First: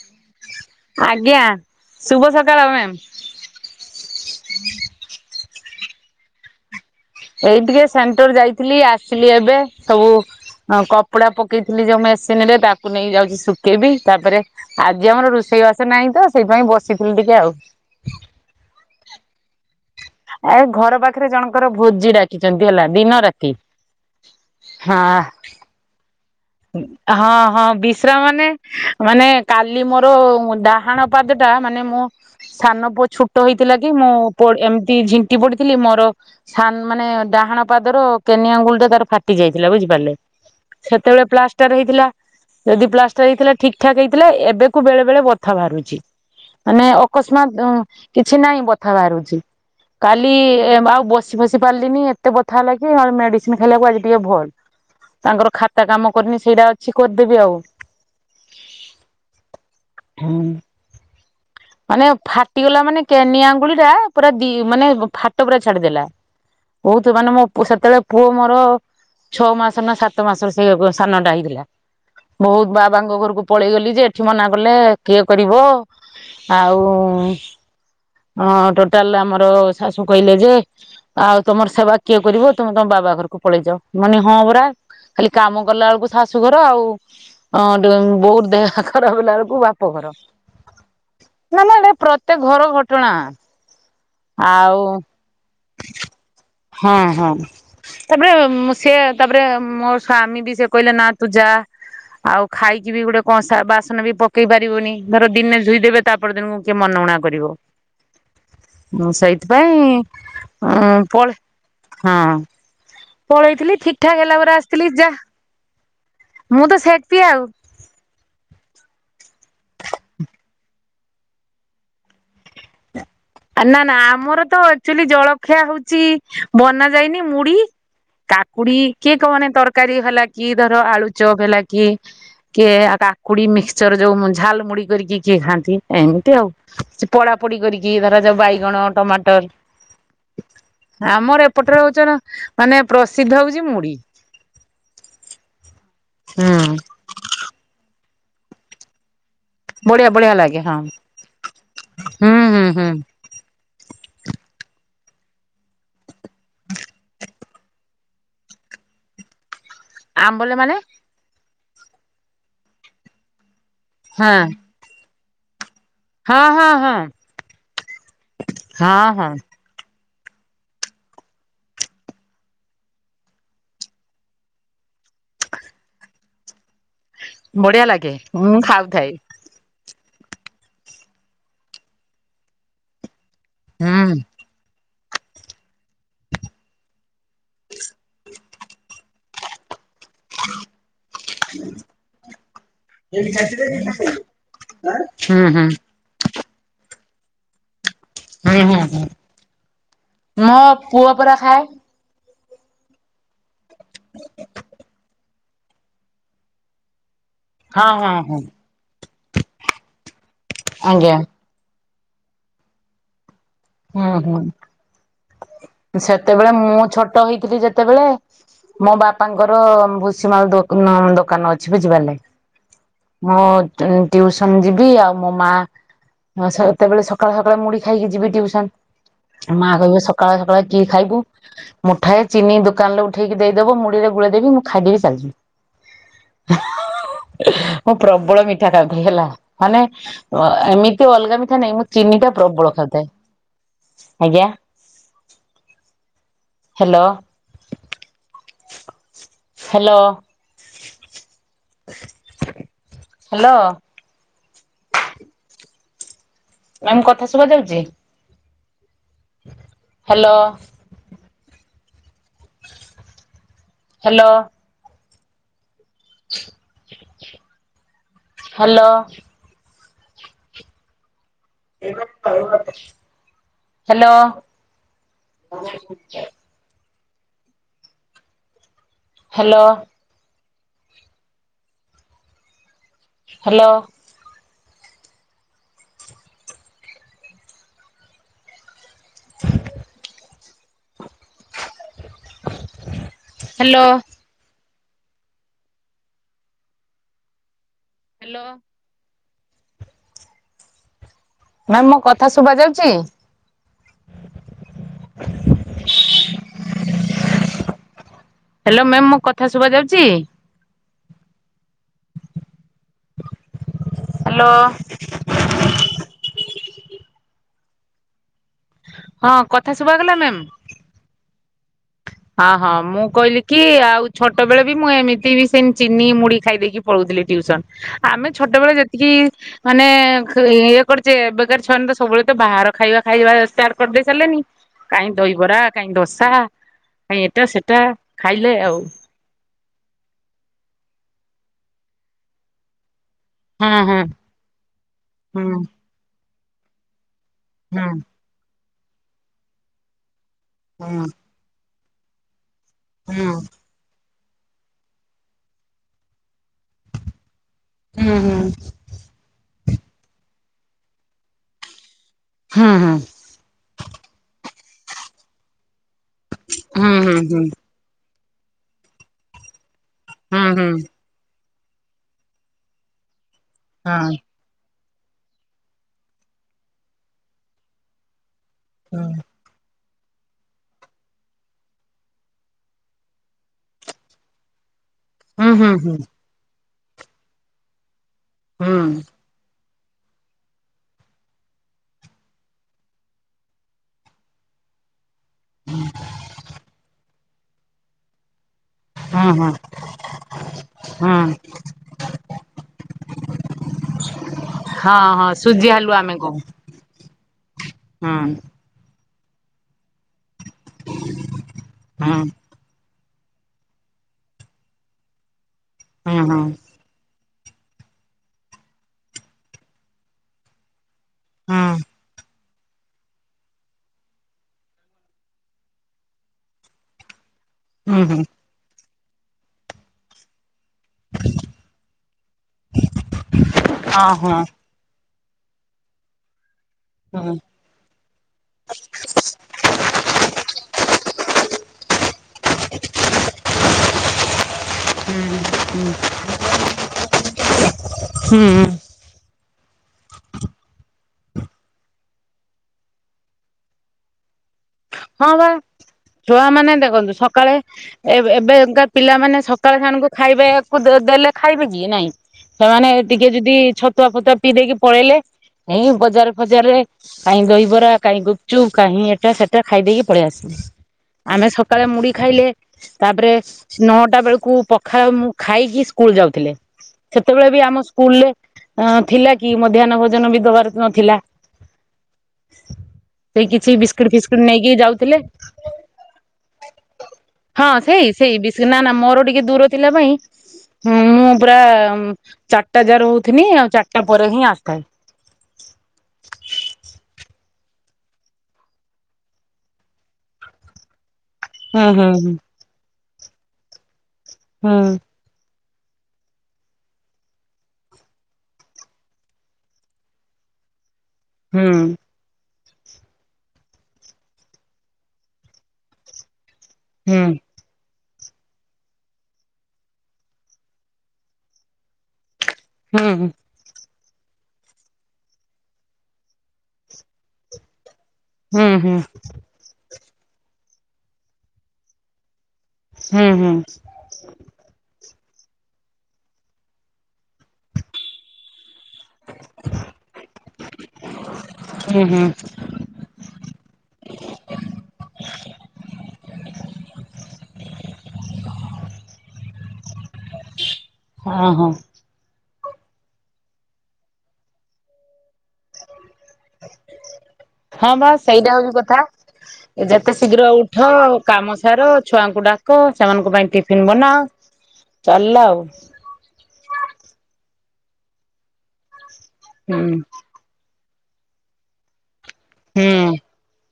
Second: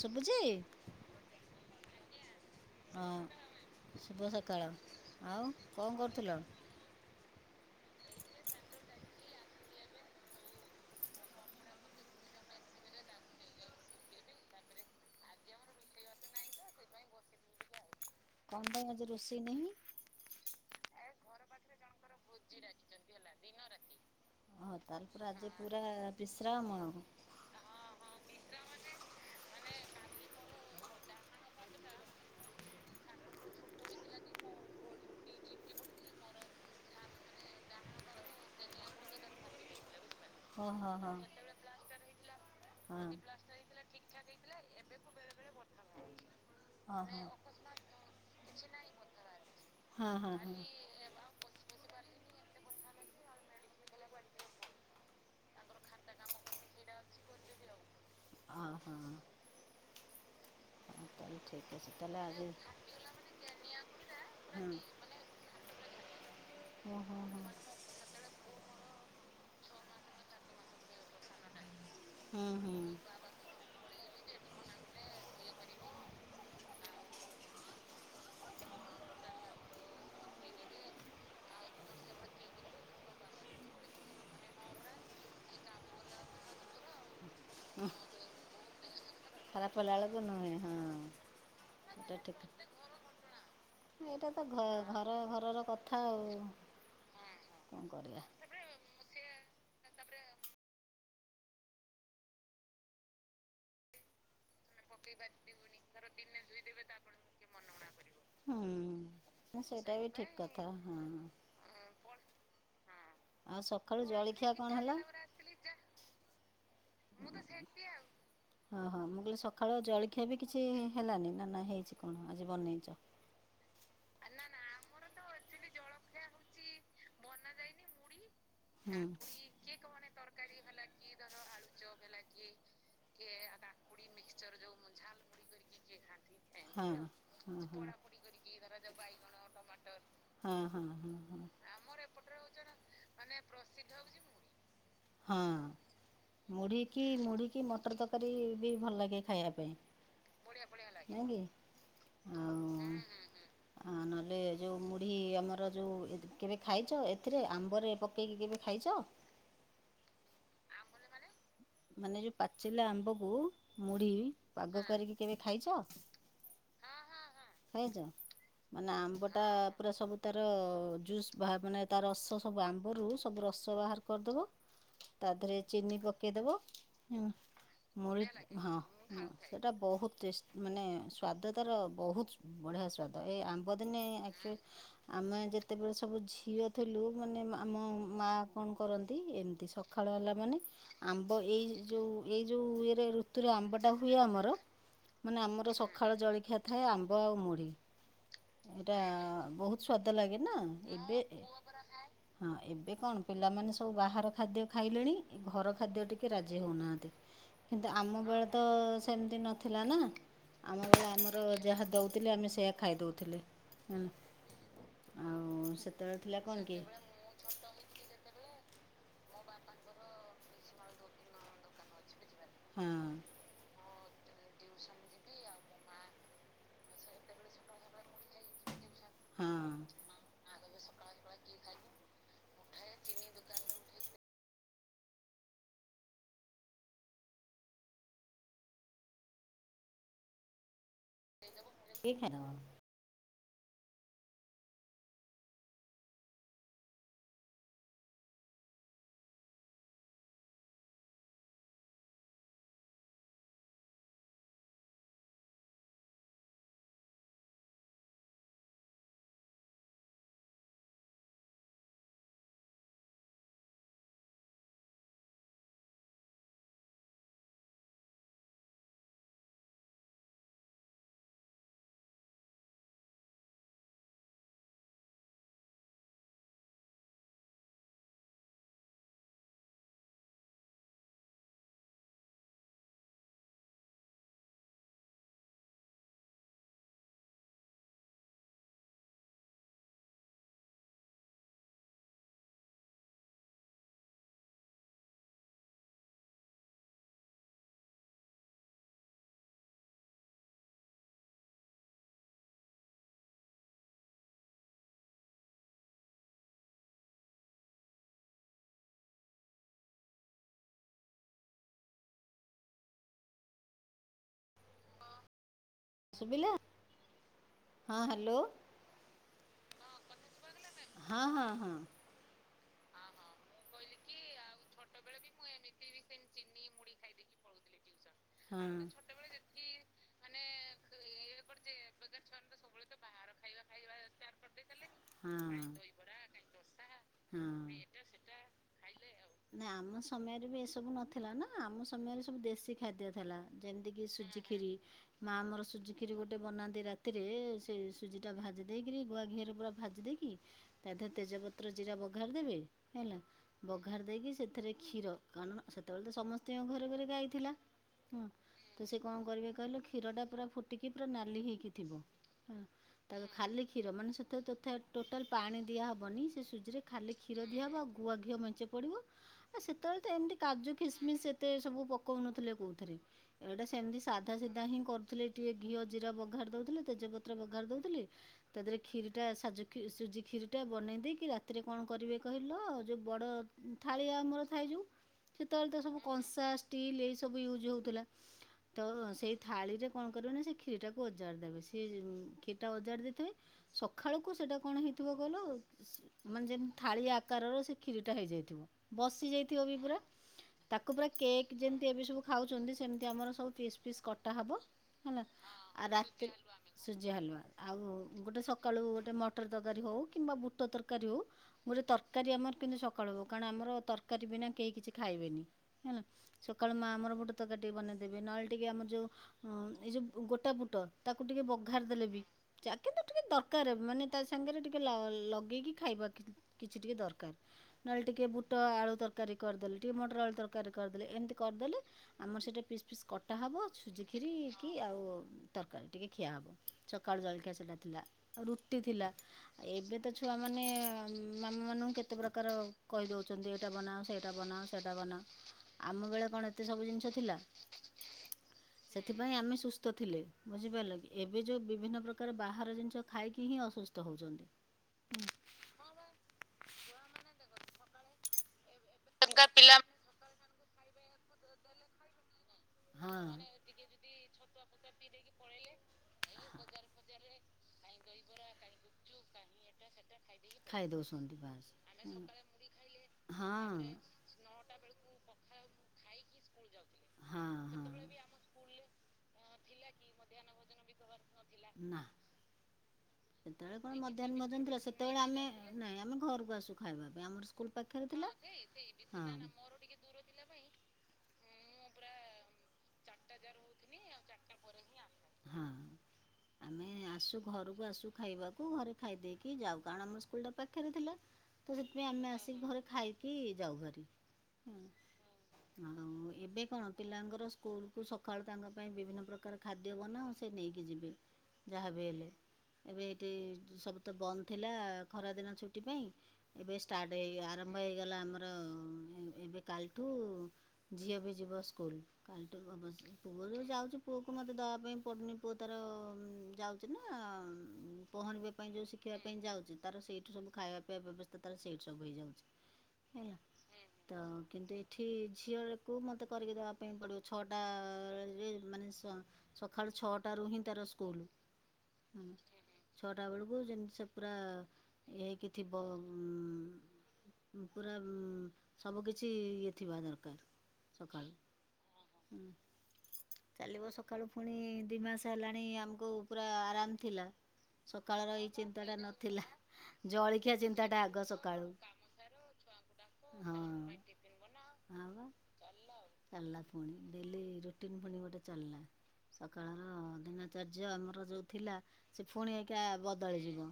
ଶୁବୁଚି? ଆଜ୍ଞା ଶୁଭ ସକାଳ ମ୍ୟାମ୍। ହଁ ଶୁଭ ସକାଳ ଆଉ କଁ କରୁଥିଲ? ଏଇ ଟିକେ ସେଣ୍ଟର ଯାଇଥିଲି ଆସିଲି ଏବେ ସବୁ ହଁ କପଡ଼ା ପକେଇଥିଲି ଯୋଉ ମେସିନରେ ତାକୁ ନେଇ ଯାଉଚି ଶୁକେଇବି ତାପରେ ଆଜି ଆମର ରୋଷେଇବାସ ନାହିଁତ ସେଇପାଇଁ ବସିଥିଲି ଟିକେ ଆଉ। କଣ ପାଇଁ ଆଜି ରୋଷେଇ ନାହିଁ? ଆ ଘର ପାଖରେ ଜଣଙ୍କର ଭୋଜି ଡାକିଚନ୍ତି ହେଲା ଦିନ ରାତି। ଓ ହଁ ତାଲେ ପୁରା ଆଜି ପୁରା ବିଶ୍ରାମ। ଆଉ ହଁ ହଁ ବିଶ୍ରାମ ନେ। ମାନେ କାଲି ମୋର ଡାହାଣ ପାଦଟା ମାନେ ମୁଁ ସାନ ପୁଅ ଛୁଟ ହେଇଥିଲା କି ମୁଁ ପଡ୍ ଏମିତି ଝିଣ୍ଟି ପଡିଥିଲି ମୋର ସାନ୍ ମାନେ ଡାହାଣ ପାଦର କେନିଆଙ୍ଗୁଳିଟା ତାର ଫାଟି ଯାଇଥିଲା ବୁଝିପାରିଲେ? ହଁ ହଁ! ହଁ ସେତେବେଳେ ପ୍ଲାଷ୍ଟର ହେଇଥିଲା। ଯଦି ହଁ। ପ୍ଲାଷ୍ଟର ହେଇଥିଲା ଠିକ୍ ଠାକ୍ ହେଇଥିଲା ଏବେ କୁ ବେଳେବେଳେ ବଥା ବାହାରୁଛି। ମାନେ ହଁ ହଁ। ଅକସ୍ମାତ୍ ହଁ କିଛି ନାହିଁ ବଥା ବାହାରୁଚି ହଁ ହଁ କାଲି ହଁ। ଆଉ ବସି ଫସି ଉଠିପାରିଲିନି ଏତେ ବଥା ହେଲାକି ଏ ମେଡ଼ିସିନ୍ ଖାଇବାକୁ ଆଜି ଟିକେ ଭଲ୍। ତାଙ୍କର ତାଙ୍କର ଖାତା କାମ [unintelligible] ଅଛି କରିଦେବି ଆଉ। ହଁ ହଁ! ହୁଁ! ହଁ ତାହେଲେ ଠିକ୍ ଅ- ମାନେ ଫାଟିଗଲା ମାନେ କେନି ଆଙ୍ଗୁଳିଟା ପୁରା ଦି ହଁ ମାନେ ବ ଫାଟ ପୁରା ଛାଡିଦେଲା। ହଁ ବହୁତୁ ହଁ ମାନେ ମୋ ହଁ। ପୁ ସେତେବେଳେ ପୁଅ ମୋର ଛଅ ମାସ ନା ସାତ ମାସ ସେଇ [unintelligible] ସାନଟା ହେଇଥିଲା। ହୁଁ ବହୁତ୍ ହୁଁ ବାବାଙ୍କ ଘରକୁ ପଳେଇଗଲି ଯେ ଏଠି ମନା କଲେ କିଏ କରିବ। ଆଉ ହଁ ଟୋଟାଲ ଆମର ଶାଶୁ କହିଲେ ଯେ ଆଉ ତମର ସେବା କିଏ କରିବ ତମେ ତମ ବାବା ଘରକୁ ପଳେଇ ଯାଅ ମନି ହଁ ପରା। ଖାଲି କାମ କଲା ବେଳକୁ ଶାଶୁଘର ଆଉ ହଁ ଡ ବହୁ ଦେହ ଖରାପ ହେଲା ବେଳକୁ ଖରାପ ବାପଘର। [inaudible] ହଁ! ନାମ ଏଡେ ଏଇଟା ପ୍ରତ୍ୟେକ ଠିକ୍ ଘର ଘଟଣା। ଏଇଟା ତ ଘ ଆଉ ଘର ଘରର କଥା ଆଉ ହଁ ହଁ କଣ କରି ତାପରେ ଉମ୍ ସେ ତାପରେ ମୋ ସ୍ଵାମୀ ବି ସେ କହିଲା ନା ତୁ ଯା। ଆଉ ଖାଇକି ବି ଗୋଟେ କଂସା ବାସନ ବି ପକେଇ ପାରିବନି ଧର ଦିନେ ଧୁଇଦେବେ। ତାପର ଦିନକୁ କିଏ ମନଉଣା କରିବ। ମୁଁ ହୁଁ ସେଇଟା ବି ଠିକ୍ କଥା ସେଇଥିପାଇଁ ହଁ ଅଁ ପଳେ ହଁ ଆଉ ପଳେଇଥିଲି ଠିକ୍ ସକାଳୁ ଠାକ୍ ହେଲା ଜଳଖିଆ ପରେ କଣ ଆସିଥିଲି ହେଲା? ଯା। ମୁଁ ତ ସେତି ଆଉ। ଓହୋ ମୁଁ କହିଲି ସଖାଳୁ ଜଳଖିଆ ବି କିଛି ହେଲାନି ନା ନା ହେଇଛି କଣ ଆଜି ବନେଇଚ? ନା ନା ଆମର ତ ଆକ୍ଚୁଆଲି ଜଳଖିଆ ହଉଚି ବନା ଯାଇନି ମୁଢି କାକ୍ କୁଡି ହୁଁ। କିଏ କ ମାନେ ତରକାରୀ ହେଲା କି ଧର ଆଳୁଚପ୍ ହେଲା କି କି କିଏ କାକୁଡି ମିକ୍ସଚର ଯୋଉ [unintelligible] ଝାଲ ମୁଡି କରିକି କିଏ ଖାଆନ୍ତି। ଏମିତି ଆଉ। ହଁ ହଁ! ସେ ପୋଡା ପୋଡି କରିକି ପୋଡ଼ା ଧର ପୋଡ଼ି ଯୋଉ କରିକି ବାଇଗଣ ଧରା ଯାଉ ଟମାଟର ବାଇଗଣ କି ଟମାଟର ହଁ ହଁ ହଁ ଆମର ହଁ ଏପଟରେ ହଉଛ ଆମର ନା ଏପଟ୍ ମାନେ [unintelligible] ପ୍ରସିଦ୍ଧ ମାନେ ହଉଛି ମୁଢି ପ୍ରସିଦ୍ଧ ହଉଚି ମୁଢି। ହଁ! ମୁଢି ହୁଁ କିି ମୁଢି କିି ମଟର ତରକାରୀ ବି ଭଲ ଲାଗେ ଖାଇବା ପାଇଁ। ବଢିଆ ଲାଗେ ବଢିଆ ହଁ ବଢିଆ ଲାଗେ। କାହିଁକି ଆଉ ହୁଁ ହୁଁ ହୁଁ! ଆ ନହେଲେ ଯଉ ମୁଢ଼ି ଆମର ଯଉ କେବେ ଖାଇଚ ଏଥିରେ ଆମ୍ବରେ ପକେଇକି କେବେ ଖାଇଚ? ଆମ୍ବଲେ ମାନେ? ମାନେ ଯୋଉ ପାଚିଲା ଆମ୍ବକୁ ମୁଢି ହଁ ପାଗ କରିକି କେବେ ଖାଇଛ? ହଁ ହଁ ହଁ ଖଇଚ ମାନେ ହଁ ହଁ। ଆମ୍ବଟା ପୁରା ସବୁ ତାର ଜୁସ୍ ବାହା ମାନେ ତା ରସ ସବୁ ଆମ୍ବରୁ ସବୁ ରସ ବାହାର କରିଦବ। ତା ଦେହରେ ଚିନି ପକେଇଦବ ବଢିଆ ଲାଗେ [unintelligible] ମୁଁ ହଁ ହଁ! ଖାଉଥାଏ ସେଇଟା ବହୁତେ ଟେସ୍ ମାନେ ସ୍ଵାଦ ତାର ବହୁତ ବଢ଼ିଆ ସୁ ଏ ଆମ୍ୱଦିନେ ହୁଁ ଏ ଆମେ ଯେତେବେଳେ ସବୁ ଝିଅ ଥିଲୁ ମାନେ ଆମ ମା କଣ କରନ୍ତି ଏମିତି ସ ଖାଳ ହେଲା ମାନେ ଆମ୍ୱ ଏଇ ଯୋଉ ଏଇ ଯୋଉ ଏରେ ଋତୁରେ ଆମ୍ବଟା ହୁଏ ଆମର ହୁଁ ମାନେ ହୁଁ ଆମର ପଖାଳ ଜଳଖିଆ ଥାଏ ଆମ୍ବ ଆଉ ମୁଢ଼ି ହୁଁ ହୁଁ ଏଟା ହୁଁ ବହୁତ ସ୍ୱାଦ ଲାଗେ ନା ମୋ ପୁଅ ଏବେ ପରା ଖାଏ ହଁ ଏବେ କଣ ପିଲାମାନେ ସବୁ ବାହାର ଖାଦ୍ୟ ଖାଇଲେଣି ଘର ଖାଦ୍ୟ ଟିକେ ରାଜି ହଉନାହାନ୍ତି। କିନ୍ତୁ ହଁ ଆମ ହଁ ହଁ ବେଳେ ତ ସେମିତି ନଥିଲା ନା ଆମ ଆଜ୍ଞା ଆମର ଯାହା ଦେଉଥିଲେ ଆମେ ସେୟା ଖାଇ ଦେଉଥିଲେ ହୁଁ ଆଉ ସେତେବେଳେ ଥିଲା କଣ କି ଟ ହେଇଥିଲି ଯେତେବେଳେ ମୋ ବାପାଙ୍କର କି ମାଳ ନ ଦୋକାନ ଅଛି ବୁଝିପାରିଲେ ହଁ ମୁଁ ଟ୍ୟୁଉସନ ଯିବି ଆଉ ମୋ ମା ସେତେବେଳେ ସକାଳେ ସକାଳେ ମୁଡି ଖାଇକି ଯିବି ହଁ ଟ୍ୟୁସନ ମା କହିବେ ସକାଳେ ସକାଳେ କିଏ ଖାଇବୁ। ମୁଠାଏ ଚିନି ଦୋକାନ ରେ ଉଠେଇକି ଦେଇଦବ ମୁଢରେ ଗୁଳେଇ ଦେବି ମୁଁ ଖାଇଦ ବିି ଚାଲଛି ମୁଁ ପ୍ରବଳ ମିଠା ଖାଉଥି ହେଲା ମାନେ ଏମିତି କେ ଅଲଗା ମିଠା ନାଇଁ ମୁଁ କିଏ ଚିନି ଟା ଖାଇଦେବ ପ୍ରବଳ ଖାଉଥାଏ। ଆଜ୍ଞା ହ୍ୟାଲୋ ହ୍ୟାଲୋ ହ୍ୟାଲୋ ମମ କଥା ଶୁବା ଯାଉଛି hello hello [inaudible] hello hello hello hello [inaudible] hello [inaudible] hello ma'am ମୋ କଥା ଶୁଭା ଯାଉଛି? ହ୍ୟାଲୋ ମ୍ୟାମ୍ ମୋ କଥା ଶୁଭାଯାଉଛି? ହ୍ୟାଲୋ ଶୁବିଲା? ହଁ ହ୍ୟାଲୋ ହଁ କଥା ଶୁଭଗଲା ମ୍ୟାମ୍? ହଁ-ହଁ-ହଁ। ହଁ ହଁ। ମୁଁ କହିଲି କି ଆଉ ଛୋଟବେଳେ ବି ମୁଁ ଏମିତି ବି ସେମ ଚିନି ମୁଡି ଖାଇଦେଇକି ପଳଉଥିଲି ଟ୍ୟୁସନ୍। ଆମେ ହଁ ଛୋଟବେଳେ ଯେତିକି ମାନେ ଇଏ କରୁଛେ ଏବେକାର ଛୁଆନି ତ ସବୁବେଳେ ତ ବାହାର ଖାଇବା ଖାଇବା ଷ୍ଟାର୍ଟ କରିଦେଇ ସାରିଲେନି କାହିଁ ଦହିବରା କାହିଁ ଦୋସା କାଇଁ ଏଟା ହୁଁ ସେଟା ଏଟା ସେଟା ଖାଇଲେ ଆଉ ଖାଇ ଲେ ନା ଆମ ସମୟରେ ବି ଏସବୁ ନଥିଲା ନା ଆମ ସମୟରେ ସବୁ ଦେଶୀ ଖାଦ୍ୟ ଥିଲା। ହଁ ଯେମିତି ହଁ କିି ସୁଜି ଖିରି ମା ହୁଁ ଆମର ସୁଜି ଖିରି ଗୋଟେ ବନାନ୍ତି ରାତିରେ ସେ ହୁଁ ସୁଜି ଟା ଭାଜି ଦେଇକିରି ଗୁଆ ଘିଅରେ ପୁରା ଭାଜି ଦେଇକି ତା ଦେହରେ ତେଜପତ୍ର ଜିରା ବଘାରିଦେବେ ହେଲା ହୁଁ ହୁଁ ବଘାର ଦେଇକି ସେଥିରେ କ୍ଷୀର କାରଣ ସେତେବେଳେ ତ ସମସ୍ତଙ୍କ ଘରେ ଘରେ ଗାଈଥିଲା ହଁ ହୁଁ ତ ସେ କଣ କରିବେ କହିଲ କ୍ଷୀରଟା ପୁରା ଫୁଟିକି ପୁରା ନାଲି ହେଇକି ଥିବ। ହଁ ହୁଁ ତାକୁ ଖାଲି କ୍ଷୀର ମାନେ ସେଥିରେ ତଥା ଟୋଟାଲ ପାଣି ଦିଆହବନି ସେ ସୁଜିରେ ଖାଲି ହୁଁ ହୁଁ ହୁଁ ହୁଁ [unintelligible] ଗୁଆ ଘିଅ ମେଞ୍ଚେ ପଡିବ ଆ ସେତେବେଳେ ତ ଏମତି ହୁଁ ହୁଁ ହୁଁ କଜୁ କିସମିସ ଏ ଏତେ ସବୁ ପକଉନଥିଲେ କୋଉଥିରେ ଏଇଟା ହଁ ସେମିତି ସା ସିଧା ହିଁ କରୁଥିଲେ ଟିକେ ଘିଅ ଜିରା ବଘାରି ଦଉଥିଲେ ତେଜପତ୍ର ବଘାରି ଦଉଥିଲେ ତା ଦେହରେ ଖିରିଟା ସାଜୁକି ସୁଜି ଖିରିଟା ବନେଇ ଦେଇକି ରା ସେଥିରେ କଣ କରିବେ କହିଲ ଯେଉଁ ବଡ଼ ଥାଳିଆ ଆମର ଥାଏ ଯଉ ସେତେବେଳେ ହୁଁ ତ ହୁଁ ହୁଁ ହୁଁ ହୁଁ ହୁଁ ସବୁ କଂସା ଷ୍ଟିଲ୍ ଏଇ ସବୁ ୟୁଜ୍ ହଉଥିଲା ତ ହୁଁ ସେଇ ଥାଳିରେ କଣ କରିବ ନା ସେ ଖିରିଟାକୁ ଅଜାରି ଦେବେ ସେ ଖିରିଟା ଅଜାଡ଼ି ଦେଇଥିବେ ସଖାଳକୁ ସେଟା କଣ ହେଇଥିବ କହିଲ ମାନେ ଯେମିତି ଥା ଳି ଆକାରର ସେ ଖିରିଟା ହେଇଯାଇଥିବ ବସି ଯାଇଥିବ ବି ପୁରା। ତାକୁ ପୁରା କେକ୍ ଯେମିତି ଏବେ ସବୁ ଖାଉଛନ୍ତି ସେମିତି ଆମର ସବୁ ପିସ୍ ପିସ୍ କଟା ହବ ହଁ ହଁ ସୁଜି ହାଲୁଆ ଆମେ କହୁ। ସୁଜି ହାଲୁଆ ଆଉ ହୁଁ ଗୋଟେ ସକାଳୁ ଗୋଟେ ମଟର ତରକାରୀ ହଉ କିମ୍ବା ବୁଟ ତର ରକାରୀ ହଉ ଗୋଟେ ହୁଁ ତରକାରୀ ଆମର କିନ୍ତୁ ସକାଳୁ ହବ କାରଣ ଆମର ତରକାରୀ ବିନା କେହି କିଛି ଖାଇବେନି। ହେଲା ହୁଁ ହୁଁ ସକାଳୁ ମା ଆମର ବୁ ଟ ତରକାରୀ ଟିକେ ବନେଇଦେବେ ନହେଲେ ଟିକେ ଆମର ଯୋଉ ଏଇ ଯଉ ଗୋଟା ବୁଟ ତାକୁ ଟିକେ ବଘାରି ଦେଲେ ବି ଚା ଟା ଟିକେ ଦରକାର ମାନେ ତା ସାଙ୍ଗରେ ଟିକେ ଲା ଲଗେଇକି ଖାଇବା କିଛି ଟିକେ ଦରକାର ହୁଁ ନହେଲେ ହୁଁ ହୁଁ ଟିକେ ବୁଟ ଆଳୁ ତରକାରୀ କରିଦେଲେ ଟିକେ ମଟର ଆଳୁ ତର କାରୀ କରିଦେଲେ ଏମିତି କରିଦେଲେ ଆମର ସେଇଠି ପିସ୍ ପିସ୍ କଟା ହେବ ହଁ ସୁଜିଖିରି ହଁ କି ଆଉ ତରକାରୀ ଟିକେ ଖିଆ ହବ। ସକାଳୁ ହୁଁ ଜଳଖିଆ ସେଇଟା ଥିଲା ରୁଟି ଥିଲା ଏବେ ତ ଛୁଆ ମ ମାନେ ମାମା ମାନଙ୍କୁ କେତେ ପ୍ରକାର କହିଦଉଛନ୍ତି ଏଇଟା ବନାଅ ସେଇଟା ବନାଅ ସେଟା ବନାଅ ହୁଁ ଆମ ବେଳେ କଣ ଏତେ ସବୁ ଜିନିଷ ଥିଲା। ହୁଁ। ସେଥିପାଇଁ ଆମେ ସୁସ୍ଥ ଥିଲେ ବୁଝିପାରିଲ କି ଏବେ ଯୋଉ ବିଭିନ୍ନ ପ୍ରକାର ବାହାର ଜିନିଷ ଖାଇକି ହିଁ ଅସୁସ ତ ହଉଚନ୍ତି। ହଁ ବା ଛୁଆମାନେ ଦେଖନ୍ତୁ ସକାଳେ ଏବେ ଏବେ ଏଗାର ପିଲାମାନେ ସକାଳେ ସେମାନଙ୍କୁ ଖାଇବେକୁ ଦେଲେ ଖାଇବେ କି ନାଇଁ ସେମାନେ ହଁ ଟିକେ ଯଦି ଛତୁଆ ଫତୁଆ ପିଇ ଦେଇକି ପଳେଇଲେ ଏଇଁ ବଜାର ଫଜାରରେ କାହିଁ ଦହିବରା କାହିଁ ଗୁପଚୁପ କାହିଁ ଏଟା ସେ ଟା ଖାଇ ଦେଇେଇକି ପଳେଇ ଆସିବେ ଖାଇ ଦଉଛନ୍ତି ଆମେ ବାସ୍। ସକାଳେ ମୁଢି ଖାଇଲେ ତାପରେ ହଁ ନଅଟା ଟା ବେଳକୁ ପଖାଳ ମୁଁ ଖାଇକି ସ୍କୁଲ ଯାଉଥିଲେ ସେତେବେଳେ ବି ଆମ ସ୍କୁଲରେ ଅ ଥିଲା କି ସ୍କୁଲରେ ଥିଲା ମଧ୍ୟାହ୍ନ କି ଭୋଜନ ବି ମଧ୍ୟାହ୍ନ ଦବାର ଭୋଜନ ବି ନଥିଲା। ନଥିଲା। ନାଁ ସେଇ କିଛି ବିସ୍କୁଟ ଫିସ ଭୋଜନ ଥିଲା ସେତେବେଳେ ଆମେ ନାଇଁ ଆମେ ଘରକୁ ଆସୁ ଖାଇବା ପାଇଁ ଆମର ସ୍କୁଲ ହଁ ପାଖରେ ସେଇ ଥିଲା। ସେଇ ବିସ୍କି ନା ନା ମୋର ଟିକେ ହଁ। ଦୂର ଥିଲା ପାଇଁ ମୁଁ ପୁରା ଚାରିଟା ଯାଏ ରହୁଥିଲି ଆଉ ଚାରିଟା ପରେ ହିଁ ଆ ହିଁ ଆସେ ହଁ ଆମେ ଆସୁ ଘରକୁ ଆସୁ ଖାଇବାକୁ ଘରେ ଖାଇ ଦେଇକି ଯାଉ କାରଣ ଆମ ସ୍କୁଲଟା ପାଖରେ ଥିଲା। ତ ହୁଁ ହେଥିପାଇଁ ହୁଁ ଆମେ ଆସି ଘରେ ଖାଇକି ଯାଉ ଭାରି ହୁଁ। ଆଉ ଏବେ କଣ ପିଲାଙ୍କର ସ୍କୁଲକୁ ସକାଳୁ ତାଙ୍କ ପାଇଁ ବିଭିନ୍ନ ପ୍ରକାର ଖାଦ୍ୟ ବନାଅ ସେ ନେଇକି ଯିବେ ହୁଁ ଯାହାବି ହେଲେ। ଏବେ ଏଇଠି ସବୁ ତ ବନ୍ଦ ଥିଲା ଖରାଦିନ ଛୁଟି ପାଇଁ ଏବେ ଷ୍ଟାଟ ହେଇ ଆର ମ୍ଭ ହେଇଗଲା ଆମର ଏବେ କାଲିଠୁ ଝିଅ ବି ଯିବ ସ୍କୁଲ। କାଲି ତ ହୁଁ ଅବଶ୍ୟ ହୁଁ ପୁଅ ବି ଯାଉଛି ପୁଅକୁ ମୋତେ ଦେବା ପାଇଁ ପଡ଼ୁନି ପୁଅ ତାର ଯାଉଛି ନା ପହଁରିବା ହୁଁ ପାଇଁ ହୁଁ ଯେଉଁ ଶିଖିବା ହୁଁ ପାଇଁ ଯାଉଛି ତାର ସେଇଠୁ ସବୁ ଖାଇବା ପିଇବା ବ୍ୟବସ୍ଥା ତାର ସେଇଠି ସବୁ ହେଇଯାଉଛି। ହଁ। ହୁଁ ତ କିନ୍ତୁ ଏଠି ଝିଅକୁ ମୋତେ କରିକି ଦେବା ପାଇଁ ପଡ଼ିବ ଛଅଟା [unintelligible] ମାନେ ତା ସକାଳ ଛଅଟାରୁ ହିଁ ତାର ସ୍କୁଲ, ହୁଁ। ଛଅଟା ବେଳକୁ ଜିନିଷ ପୁରା ଇଏ ହେଇକି ଥିବ ହୁ ପୁରା ସବୁ କିିଛି ଇଏ ଥିବା ଦରକାର ସକାଳୁ। ହଁ ହଁ ହୁଁ ଚାଲିବ ସକାଳୁ ପୁଣି ଦି ମାସ ହେଲାଣି ଆମକୁ ପୁରା ଆରାମ ଥିଲା। ହଁ ବାସ ସକାଳର ଏଇ ସେଇଟା ହଉଛି ଚିନ୍ତାଟା କଥା ନଥିଲା ଯେତେ ଶୀଘ୍ର ଜଳଖିଆ ଉଠ ଚିନ୍ତାଟା ଆଗ କାମ ସକାଳୁ ସାର ଛୁଆଙ୍କୁଡା କହ ସେମାନଙ୍କ ପାଇଁ ହଁ ଟିଫିନ୍ ବନାଅ। ହଁ ପା ଚାଲିଲା ଆଉ ଚାଲିଲା ଆଉ। ଚାଲିଲା ପୁଣି ଡେଲି ରୁଟିନ ପୁଣି ଗୋଟେ ଚାଲିଲା ହୁଁ ସକାଳର ଦିନ ଚର୍ଯ୍ୟ ଆମର ଯଉ ଥିଲା ସେ ପୁଣି ଆଇକା ହୁଁ। ବଦଳିଯିବ।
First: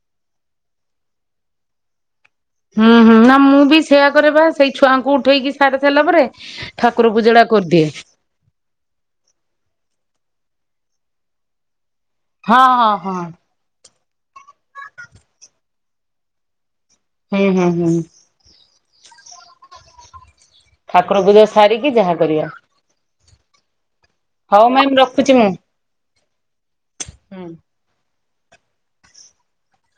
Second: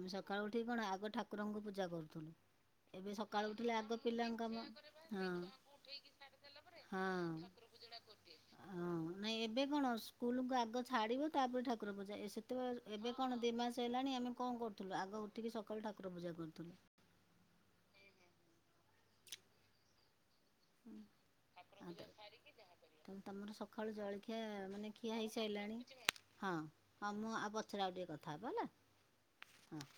ଆମେ ସକାଳୁ ଉଠିକି କଣ ଆଗ ଠାକୁରଙ୍କୁ ପୂଜା କରୁଥିଲୁ। ହଁ, ଏବେ ହଁ ନା ସକାଳୁ ମୁଁ ଉଠିଲେ ବି ଆଗ ସେୟା କରେ ପିଲାଙ୍କ ବା କାମ ସେଇ ଛୁଆଙ୍କୁ ହଁ। ଉଠେଇକି ସାରି ସାରିଲା ପରେ ଠାକୁର ହଁ। ପୂଜା ଟା କରିଦିଏ। ହଁ ନାଇଁ ଏବେ କଣ ସ୍କୁଲକୁ ଆଗ ଛାଡିବ ତାପରେ ଠାକୁର ପୂଜା ଏ ହଁ ହଁ ସେତେବେଳେ ଏବେ ହଁ କଣ ଦିଇ ମାସ ହେଲାଣି ଆମେ କଣ କରୁଥିଲୁ ଆଗ ଉଠିକି ସକାଳୁ ଠାକୁର ପୂଜା କରୁଥିଲୁ। ହୁଁ, ହୁଁ, ହୁଁ। ଠାକୁର ପୂଜା ଆଉ ସାରିକି ଯାହା କରିବା। ତ ତାହେଲେ ତମର ସକାଳୁ ଜଳଖିଆ ହଉ ମାନେ ମ୍ୟାମ୍ ଖିଆ ହେଇ ରଖୁଛି ମୁଁ। ସାରିଲାଣି, ହଁ। ହଁ ମୁଁ ଆଉ ହୁଁ। ପଛରେ ଆଉ ଟିକେ କଥା ହବ ହେଲା ହଁ।